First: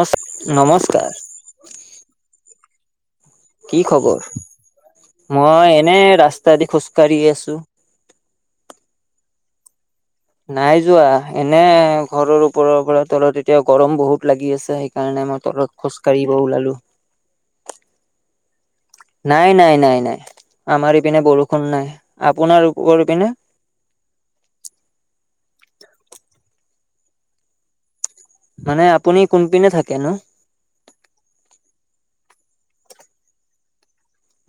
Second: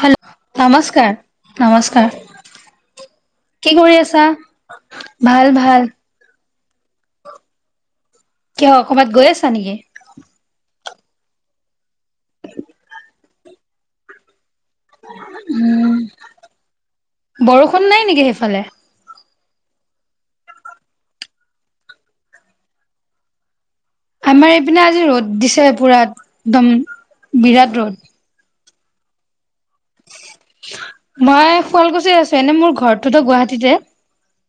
Hello, নমস্কাৰ, নমস্কাৰ। কি কৰি আছা? ভাল ভাল। তাইদি খোজকাঢ়ি আছো। কিয় ক'ৰবাত গৈ আছা নেকি? নাই যোৱা এনে ঘৰৰ ওপৰৰ পৰা তলত এতিয়া গৰম বহুত লাগি আছে। সেইকাৰণে মই তলত খোজকাইব ওলালোঁ। বৰষুণ নাই নেকি সেইফালে? নাই নাই নাই নাই আমাৰ এইপিনে বৰষুণ নাই আপোনালোক ইপিনে? আমাৰ এইপিনে আজি ৰ'দ দিছে পুৰা একদম বিৰাট ৰ'দ। মানে আপুনি কোনপিনে থাকে নো? মই শুৱালকুছিত আছো, এনে মোৰ ঘৰটোতো গুৱাহাটীতে।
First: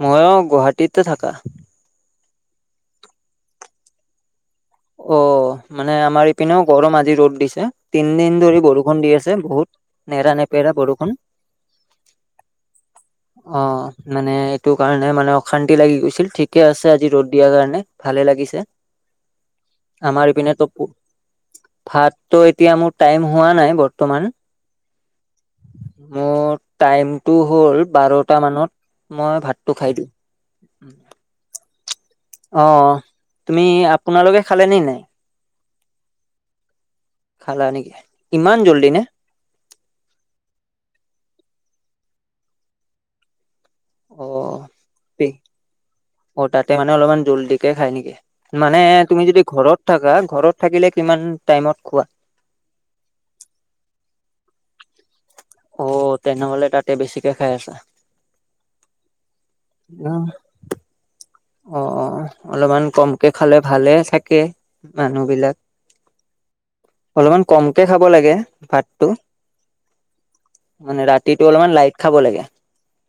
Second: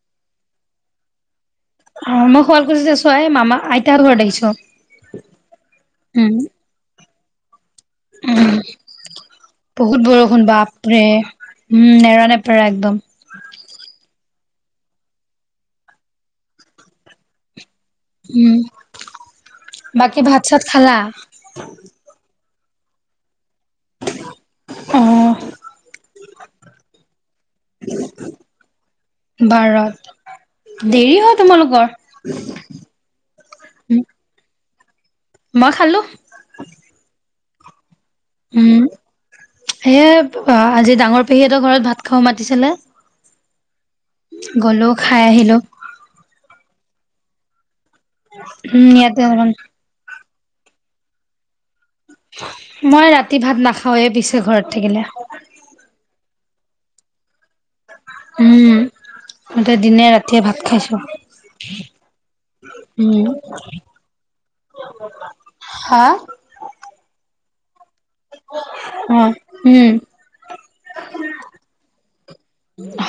মইয়ো গুৱাহাটীতে থাকা। অ' মই শুৱালকুছিত আছো, এই মামা আইতাহঁতৰ ঘৰত আহিছো। অ' মানে আমাৰ উম এইপিনেও গৰম আজি ৰ'দ দিছে। তিনদিন উম ধৰি বৰষুণ দি আছে বহুত নেৰা বৰষুণ নেপেৰা বাপৰে বৰষুণ। উম, নেৰা-নেপেৰা একদম। অ' মানে এইটো কাৰণে মানে অশান্তি লাগি গৈছিল, ঠিকে আছে আজি ৰ'দ দিয়া কাৰণে। ভালে উম লাগিছে, বাকী আমাৰ ভাত এইপিনে চাত তো খালা ভাতটো এতিয়া মোৰ টাইম হোৱা নাই, বত বৰ্তমান, অ মোৰ টাইম হ'ল বাৰটা মানত মই ভাতটো বাৰত খাই দিওঁ। দেৰি হয় তোমালোকৰ? অ' তুমি আপোনালোকে খালে নে নাই? মই খালোঁ। খালা নেকি ইমান জল্দি নে? এ আজি ডাঙৰ পেহীহতঁৰ ঘৰত ভাত খাব মাতিছিলে। অ গ'লো খাই আহিলো। অ' তাতে মানে অলপমান জল্দিকে খাই নেকি? মানে উম ইয়াতে তুমি যদি অকমান ঘৰত থাকা ঘৰত থাকিলে কিমান টাইমত খোৱা? মই ৰাতি ভাত নাখাওঁৱে পিছে ঘৰত থাকিলে। অ', তেনেহ'লে তাতে বেছিকে খাই আছা? উম, মতে দিনে উম ৰাতিয়ে ভাত খাইছোঁ। অ', অ', অ'অলপমান কমকে খালে ভালে থাকে মানুহ বিলাক। হা? অলপমান কমকে খাব লাগে ভাতটো। অ উম। মানে ৰাতিটো অলপমান লাইট খাব লাগে।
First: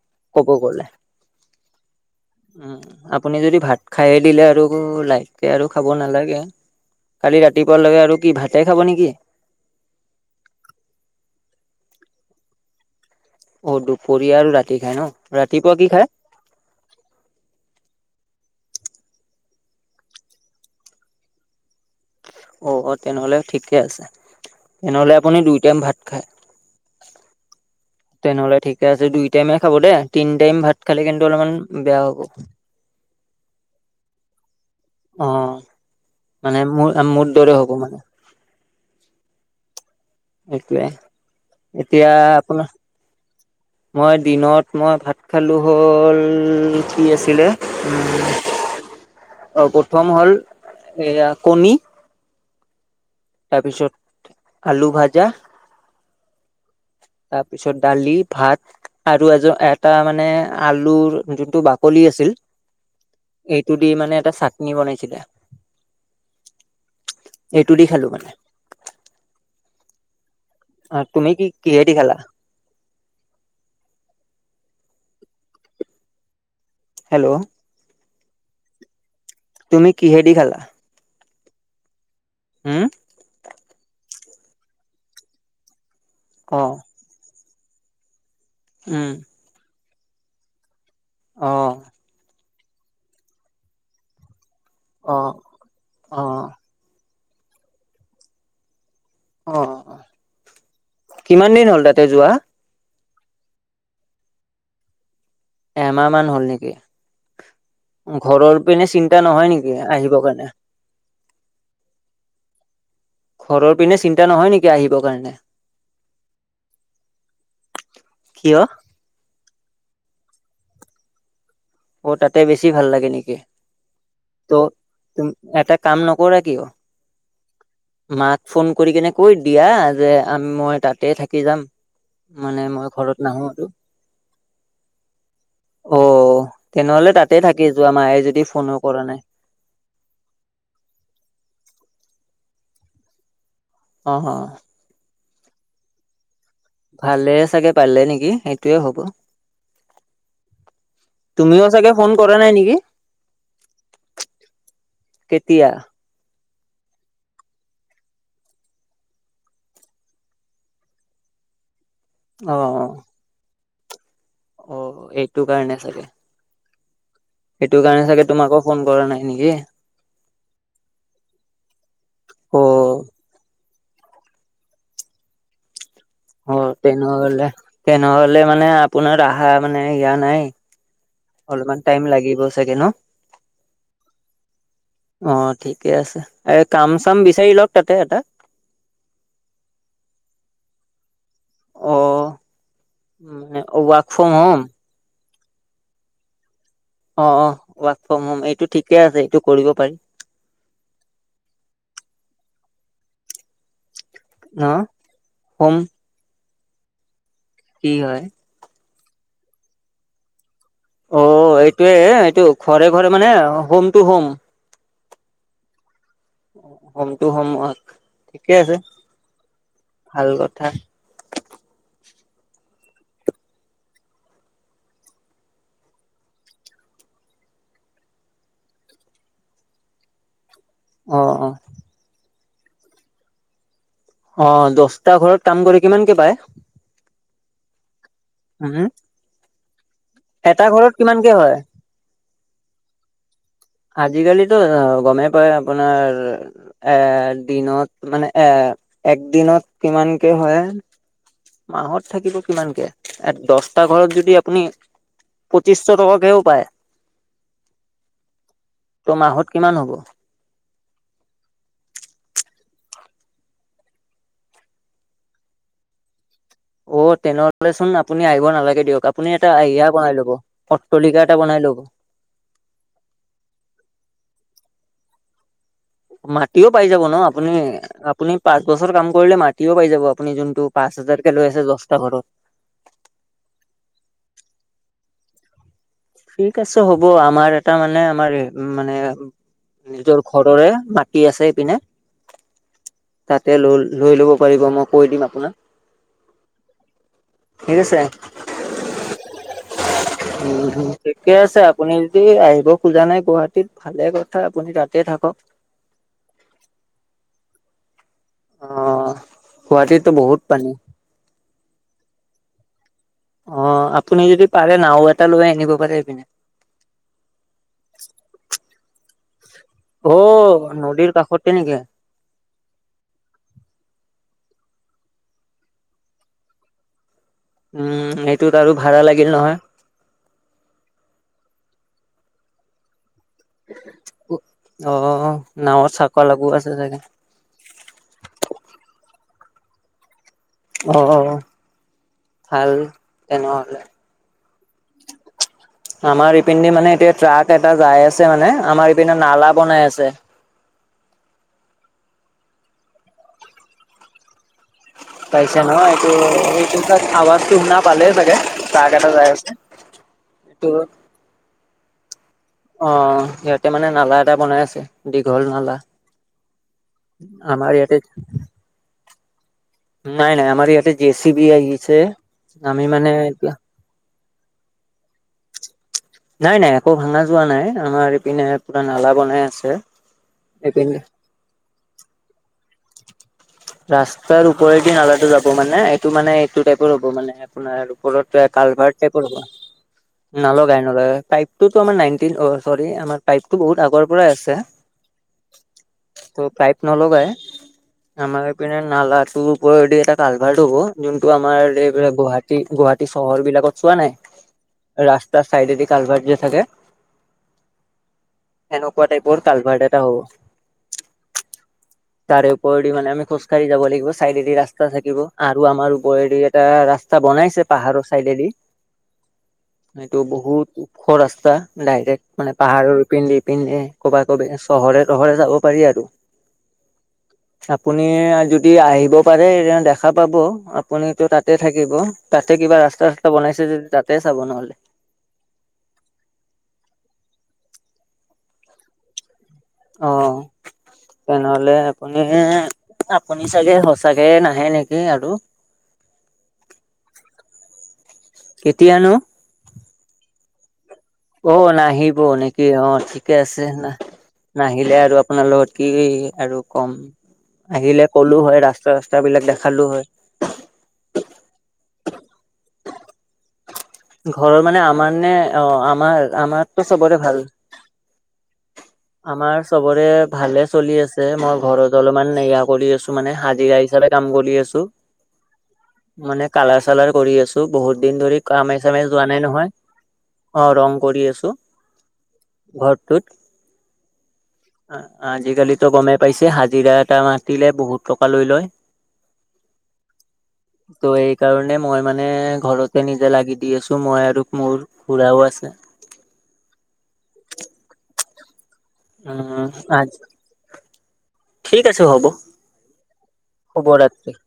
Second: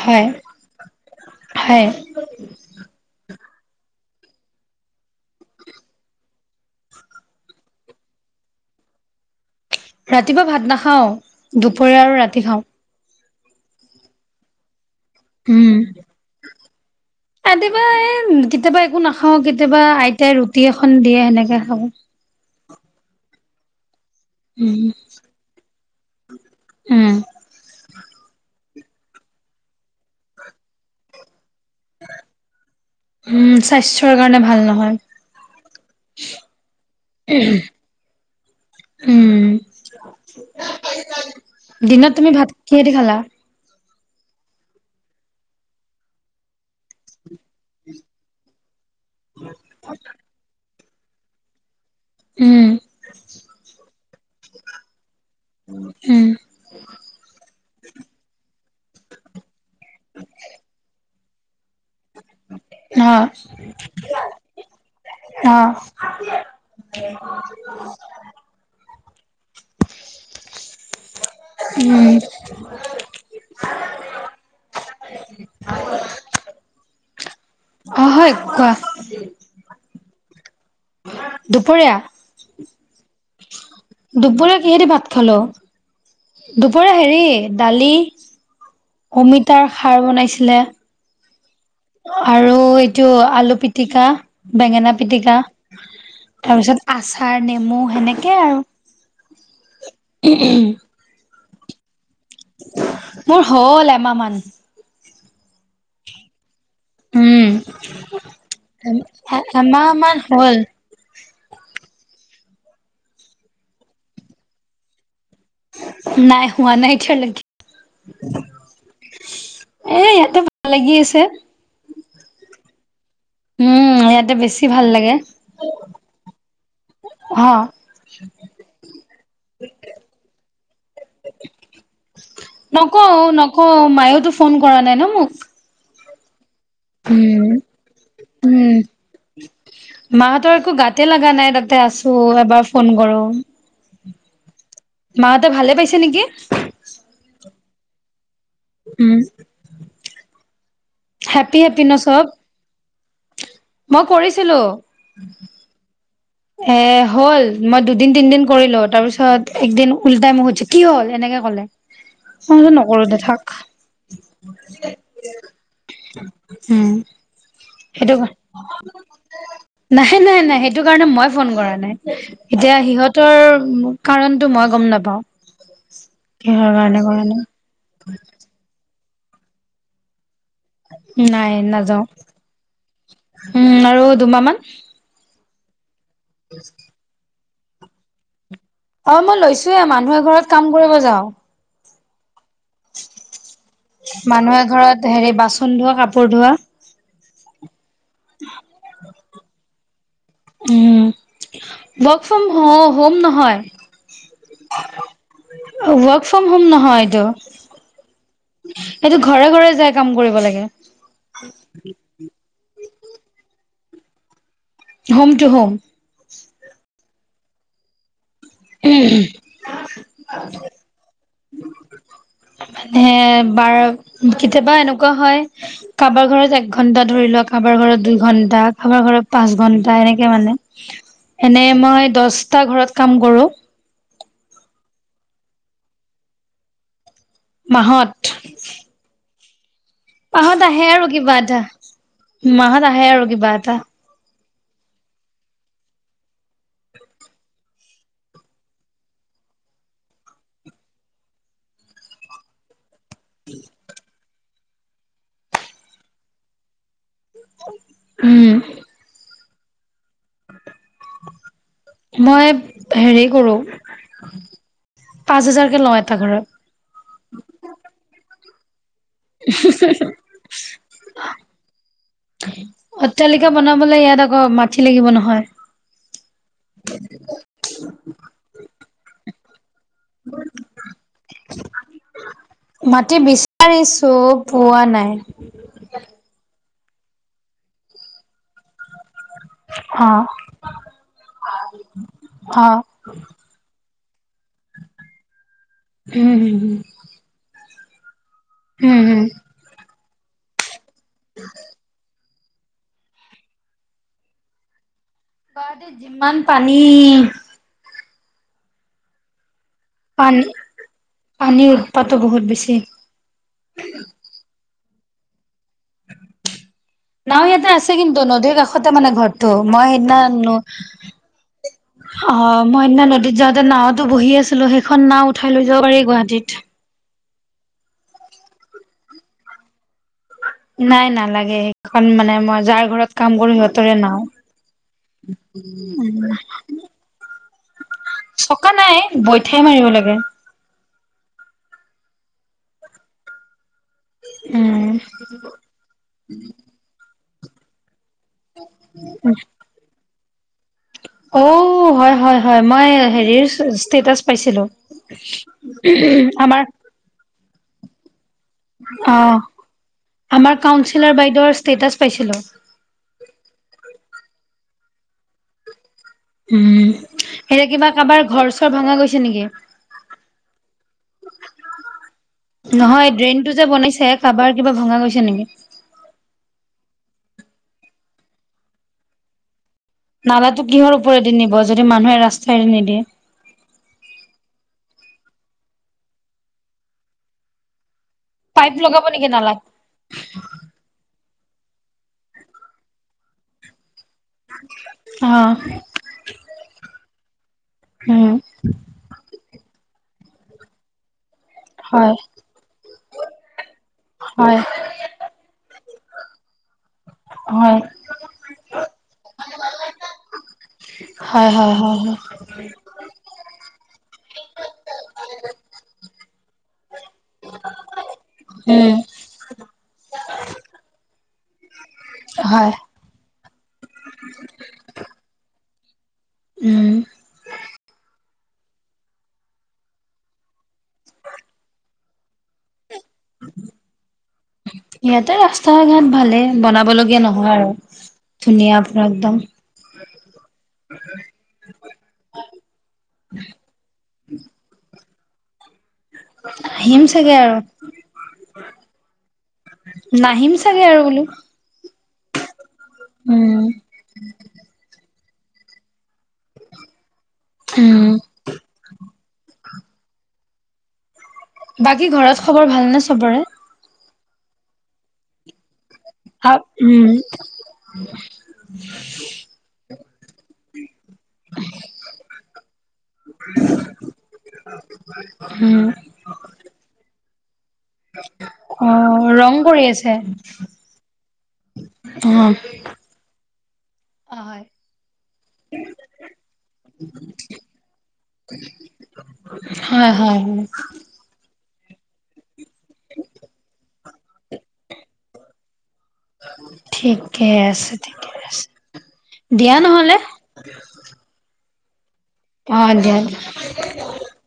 হয়, ক'ব গ'লে হয়। উম, আপুনি যদি ভাত খাইে দিলে আৰু ওলাই। তাকে আৰু খাব নালাগে, কালি ৰাতিপুৱা লৈকে আৰু কি ভাতে খাব নেকি? ৰাতিপুৱা ভাত নাখাওঁ, দুপৰীয়া আৰু ৰাতি খাওঁ। অ', দুপৰীয়া আৰু ৰাতি খাই ন, উম ৰাতিপুৱা কি খায়? ৰাতিপুৱা এ কেতিয়াবা একো নাখাওঁ কেতিয়াবা আইতাই ৰুটি এখন দিয়ে সেনেকে খাওঁ। অ', অ'তেনেহ'লে ঠিকে আছে, উম তেনেহ'লে আপুনি দুই টাইম ভাত খায়? উম তেনেহ'লে ঠিকে আছে দুই টাইমে খাব দেই তিনি টাইম ভাত খালে কিন্তু অলপমান! বেয়া হ'ব উম স্বাস্থ্যৰ কাৰণে ভাল নহয় অ'। মানে মোৰ মোৰ দৰে হ'ব মানে। উম, এইটোৱে এতিয়া দিনত তুমি ভাত আপোনাৰ কিহেদি খালা? মই দিনত মই ভাত খালোঁ হ'ল কি আছিলে। অ', প্ৰথম হ'ল এয়া কণী। উম। তাৰপিছত আলু ভাজা। উম। তাৰপিছত দালি, ভাত আৰু এজন এটা মানে আলুৰ যোনটো বাক বাকলি আছিল অ', এইটো দি মানে এটা চাটনি বনাইছিলে। অ', এইটোদি খালো মানে। তুমি কি কিহেদি খালা? [inaudible] হেল্ল'। অ', হয় কোৱা? তুমি কিহেদি খালা? দুপৰীয়া? হম। দুপৰীয়া কিহেদি ভাত খালো? অ' দুপৰীয়া হেৰি দালি। উম অমিতাৰ খাৰ বনাইছিলে। অ'। আৰু এইটো আলু পিটিকা, বেঙেনা অ' পিটিকা অ' তাৰপিছত। আচাৰ, নেমু সেনেকেই আৰু। অ', কিমান দিন হ'ল তাতে যোৱা? মোৰ হ'ল এমাহ মান। এমাহ মান হ'ল নেকি? উম, ঘৰৰ পিনে চিন্তা নহয় নেকি এমাহ আহিব মান কাৰণে? হ'ল, ঘৰৰ পিনে চিন্তা নহয় নেকি আহিবৰ কাৰণে? নাই হোৱা নাই এতিয়ালৈকে। কিয়? এ ইয়াতে ভাল লাগি আছে। অ', তাতে বেছি ভাল লাগে নেকি? উম, ইয়াতে ত, বেছি ভাল লাগে। তুম এটা কাম নকৰা কিয়? হা? মাক ফোন কৰি কিনে কৈ দিয়া যে আমি মই তাতে থাকি যাম। মানে মই নকওঁ, ঘৰত নাহো আৰু। নকওঁ মায়োটো ফোন কৰা নাই ন মোক। অ', তেনেহ'লে তাতে উম। থাকি যোৱা মায়ে যদি ফোনো উম, কৰা নাই। মাহঁতৰ একো গাতে লগা নাই তাতে আছো এবাৰ ফোন কৰোঁ। অ', হা। মাহঁতে ভালে পাইছে নেকি? ভালে চাগে পাৰিলে নেকি সেইটোয়ে হ'ব। উম। হেপি তুমিও হেপি চাগে, ন ফোন চব কৰা নাই নেকি? মই কৰিছিলো। কেতিয়া? এ হ'ল মই দুদিন তিনদিন কৰিলো। তাৰ পিছত একদিন উল্টাই মুক খুধিছে কি হ'ল, এনেকে ক'লে। অ' ফোনটো অ' নকৰো দে থাক। অ', এইটো কাৰণে চাগে। উম, কাৰণে সেইটো চাগে তোমাকো ফোন কৰা নাই নেকি? কাৰণে। নাই-নাই-নাই সেইটো কাৰণে মই ফোন কৰা নাই। এতিয়া অ' সিহঁতৰ কাৰণটো মই গম নাপাওঁ। কিহৰ অ', কাৰণে কৰা নাই। তেনেহলে, তেনেহলে মানে আপোনাৰ আহা মানে ইয়া নায়েই। নাই নাযাওঁ। ন উম, আৰু দুমাহ মান। অ', ঠিকে আছে। এ কাম চাম বিচাৰি লওক তাতে এটা। অ', মই লৈছোয়ে মানুহে ঘৰত কাম কৰিব যাওঁ। অ', মানে ৱৰ্ক ফ্ৰম হোম মানুহে ঘৰত হেৰি বাচন ধোৱা, কাপোৰ ধোৱা। অ', অ', ৱৰ্ক ফ্ৰম হোম এইটো ঠিকে আছে। এইটো কৰিব পাৰি। উম, ৱৰ্ক ফ্ৰম হোম হোম নহয়। অ, হোম। ৱৰ্ক ফ্ৰম হ'ম নহয় এইটো। কি হয়? সেইটো ঘৰে ঘৰে যাই কাম কৰিব লাগে। অ', এইটোয়ে এইটো ঘৰে ঘৰে মানে home টটো home. Home to home. Home, to home, ঠিকে আছে। ভাল কথা। মানে, বাৰ কেতিয়াবা এনেকুৱা হয়। কাৰোবাৰ ঘৰত এক ঘন্টা ধৰি লোৱা, কাৰোবাৰ ঘৰত দুই ঘন্টা, কাৰোবাৰ ঘৰত পাঁচ ঘন্টা, এনেকে মানে। অ অ এনে, মই দছটা ঘৰত কাম কৰো। অ', দছটা ঘৰত কাম কৰে কিমানকে পায়।? মাহত উম, মাহত, এটা আহে ঘৰত আৰু কিমানকে কিবা হয় এটা। মাহত আহে আৰু কিবা এটা। আজি, কালিতো গমেই পাই আপোনাৰ এ দিনত মানে এ এক দিনত কিমানকে হয়? মাহত থাকিব কিমানকে, দহটা ঘৰত যদি আপুনি পঁচিছশ টকাকেও পায়। উম, ত' মাহত কিমান হ'ব? মই, হেৰি কৰো। পাঁচ হাজাৰকে লওঁ এটা ঘৰত। অ', তেনেহ'লে চোন আপুনি আহিব নালাগে দিয়ক। আপুনি এটা এইয়া বনাই ল'ব। অট্ৰালিকা এটা বনাই লওঁক। অট্টালিকা বনাবলে ইয়াত আকৌ মাটি লাগিব নহয়। মাটিও পাই যাব ন। আপুনি আপুনি পাঁচ বছৰ কাম কৰিলে মাটিও পাই যাব। আপুনি যোনটো পাঁচ হাজাৰকে লৈ আছে, দহটা ঘৰত। মাটি বিচাৰিছো পোৱা নাই। ঠিক আছে হ'ব, আমাৰ এটা মানে, আমাৰ মানে নিজৰ অ', ঘৰৰে মাটি আছে এইপিনে। অ', তাতে লৈ লৈ ল'ব পাৰিব। মই কৈ দিম আপোনাক। উম। [inaudible] হুম-হুম। উম ঠিকে আছে আপুনি। আহিব খোজা নাই গুৱাহাটীত ভালে কথা আপুনি তাতে থাকক। গুৱাহাটীত যিমান পানী। অ, গুৱাহাটীতটো বহুত পানী। পানীৰ উৎপাতো বহুত বেছি। অ, আপুনি যদি পাৰে নাও এটা লৈ আনিব পাৰে এইপিনে। নাও ইয়াতে আছে কিন্তু নদীৰ কাষতে মানে ঘৰ। ত মই অ সেইদিনা। নদীৰ কাষতে নেকি অ, মই সেইদিনা নদীত যাওঁতে নাওতো বহি আছিলো সেইখন নাও উঠাই লৈ যাব পাৰি গুৱাহাটীত। উমস এইটোত আৰু ভাড়া লাগিল নহয়। নাই নালাগে সেইখন মানে মই যাৰ ঘৰত। কাম কৰি সিহঁতৰে নাও। অ নাৱত চাকা লাগু আছে চাগে চকা নাই বৈঠাই মাৰিব লাগে। অ ভাল তেনেহ'লে। উম। আমাৰ ইপিন্ধ মানে এতিয়া ট্ৰাক এটা যাই আছে মানে আমাৰ ইপিনে নালা বনাই আছে। অ হয়, হয়, হয় মই হেৰিৰ ষ্টেটাচ পাইছিলোঁ। পাইছে ন এইটো আমাৰ এইটো ত আৱাজটো শুনা পালেই চাগে। ট্ৰাক এটা অ যাই আছে। আমাৰ এইটো কাউঞ্চিলৰ বাইদেউৰ ষ্টেটাচ পাইছিলোঁ। অ, ইয়াতে মানে নালা এটা বনাই আছে, দীঘল নালা। উম, সেইয়া আমাৰ কিবা ইয়াতে কাৰোবাৰ ঘৰ চৰ ভাঙা গৈছে নেকি? নাই নাই আমাৰ ইয়াতে জে চি বি আহিছে আমি মানে এতিয়া। বনাইছেক। কাবাৰ কিবা ভঙা গৈছে নেকি? নাই নাই একো ভাঙা যোৱা নাই আমাৰ ইপিনে পুৰা নালা বনাই আছে। নালাটো কিহৰ এইপিনে ওপৰেদি নিব যদি মানুহে ৰাস্তাইদি নিদিয়ে। ৰাস্তাৰ ওপৰেদি নালাটো যাব মানে এইটো মানে এইটো টাইপৰ হ'ব মানে আপোনাৰ ওপৰত। তই পাইপ কালভাৰ্ট লগাব নেকি টাইপৰ হ'ব। নালাত? নালগাই নলগাই পাইপ টোতো আমাৰ নাইনটিন অ চৰি আমাৰ পাইপতটো বহুত আগৰ। পৰাই অ' আছে ত পাইপ নলগাই। উম, আমাৰ ইপিনে নালাতো উপৰেদি এটা কালভাৰ্ট হ'ব। যোনটো আমাৰ হয় এইবিলাক গুৱাহাটী গুৱাহাটী চহৰ বিলাকত চোৱা নাই? হয় ৰাস্তাৰ চাইডেদি কালভাৰ্ট যে থাকে। হয়। এনেকুৱা টাইপৰ কালভাৰ্ট এটা হ'ব। হয়, হয়, হয়, হয়। তাৰেওৰেদি মানে আমি খোজকাঢ়ি যাব লাগিব চাইডেদি ৰাস্তা থাকিব আৰু আমাৰ ওপৰেদি এটা ৰাস্তা। তা বনাইছে পাহাৰৰ চাইডেদি। উম, এইটো বহুত ওখ ৰাস্তা ডাইৰেক্ট মানে হয় পাহাৰৰ পিন্ধি। পিনে ক'বা কবে চহৰে তহৰে যাব পাৰি আৰু। উম। আপুনি যদি আহিব পাৰে এ দেখা পাব আপুনিতো তাতে থাকিব। তাতে কিবা ৰাস্তা চাস্তা বনাইছে যদি তাতে চাব নহ'লে। ইয়াতে ৰাস্তা ঘাট ভালে বনাব লগীয়া নহয় আৰু ধুনীয়া পুৰা একদম। অ। তেনেহলে আপুনি আপুনি চাগে সচাকে নাহে নেকি আৰু। আহিম চাগে আৰু। কেতিয়ানো? নাহিম চাগে আৰু বোলো। অ নাহিব নেকি অ ঠিকে আছে উম ন নাহিলে আৰু আপোনাৰ লগত। কি আৰু কম উম আহিলে ক'লো হয়! ৰাস্তা, ৰাস্তা বিলাক দেখালো হয়! বাকী ঘৰত খবৰ ভাল নে চবৰে! ঘৰৰ মানে, আমাৰ নে! অঁ, আমাৰ, আ আমাৰতো উম চবৰে ভাল! আমাৰ চবৰে, ভালে চলি আছে! মই ঘৰত অলপমান নয়া কৰি আছো! মানে, হাজিৰা হিচাপে কাম কৰি আছো! উম মানে, কালাৰ চালাৰ কৰি আছো! বহুত দিন ধৰি, কামে অ যোৱা নাই ৰং নহয়! কৰি আছে অঁ ৰং কৰি আছো! অঁ সতুত [unintelligible] আজি কালিতো গমেই পাইছে, হাজিৰা এটা মাতিলে বহুত টকা লৈ লয়! [inaudible] হয়- হয় -হয় ত' এই কাৰণে মই মানে ঘৰতে নিজে লাগি দি আছো! মই আৰু মোৰ খুৰাও আছে! ঠিকে আছে ঠিকে আছে! উম, দিয়া আ, নহ'লে ঠিক আছে হ'ব! অঁ, দে! খবৰ আছে [unintelligible]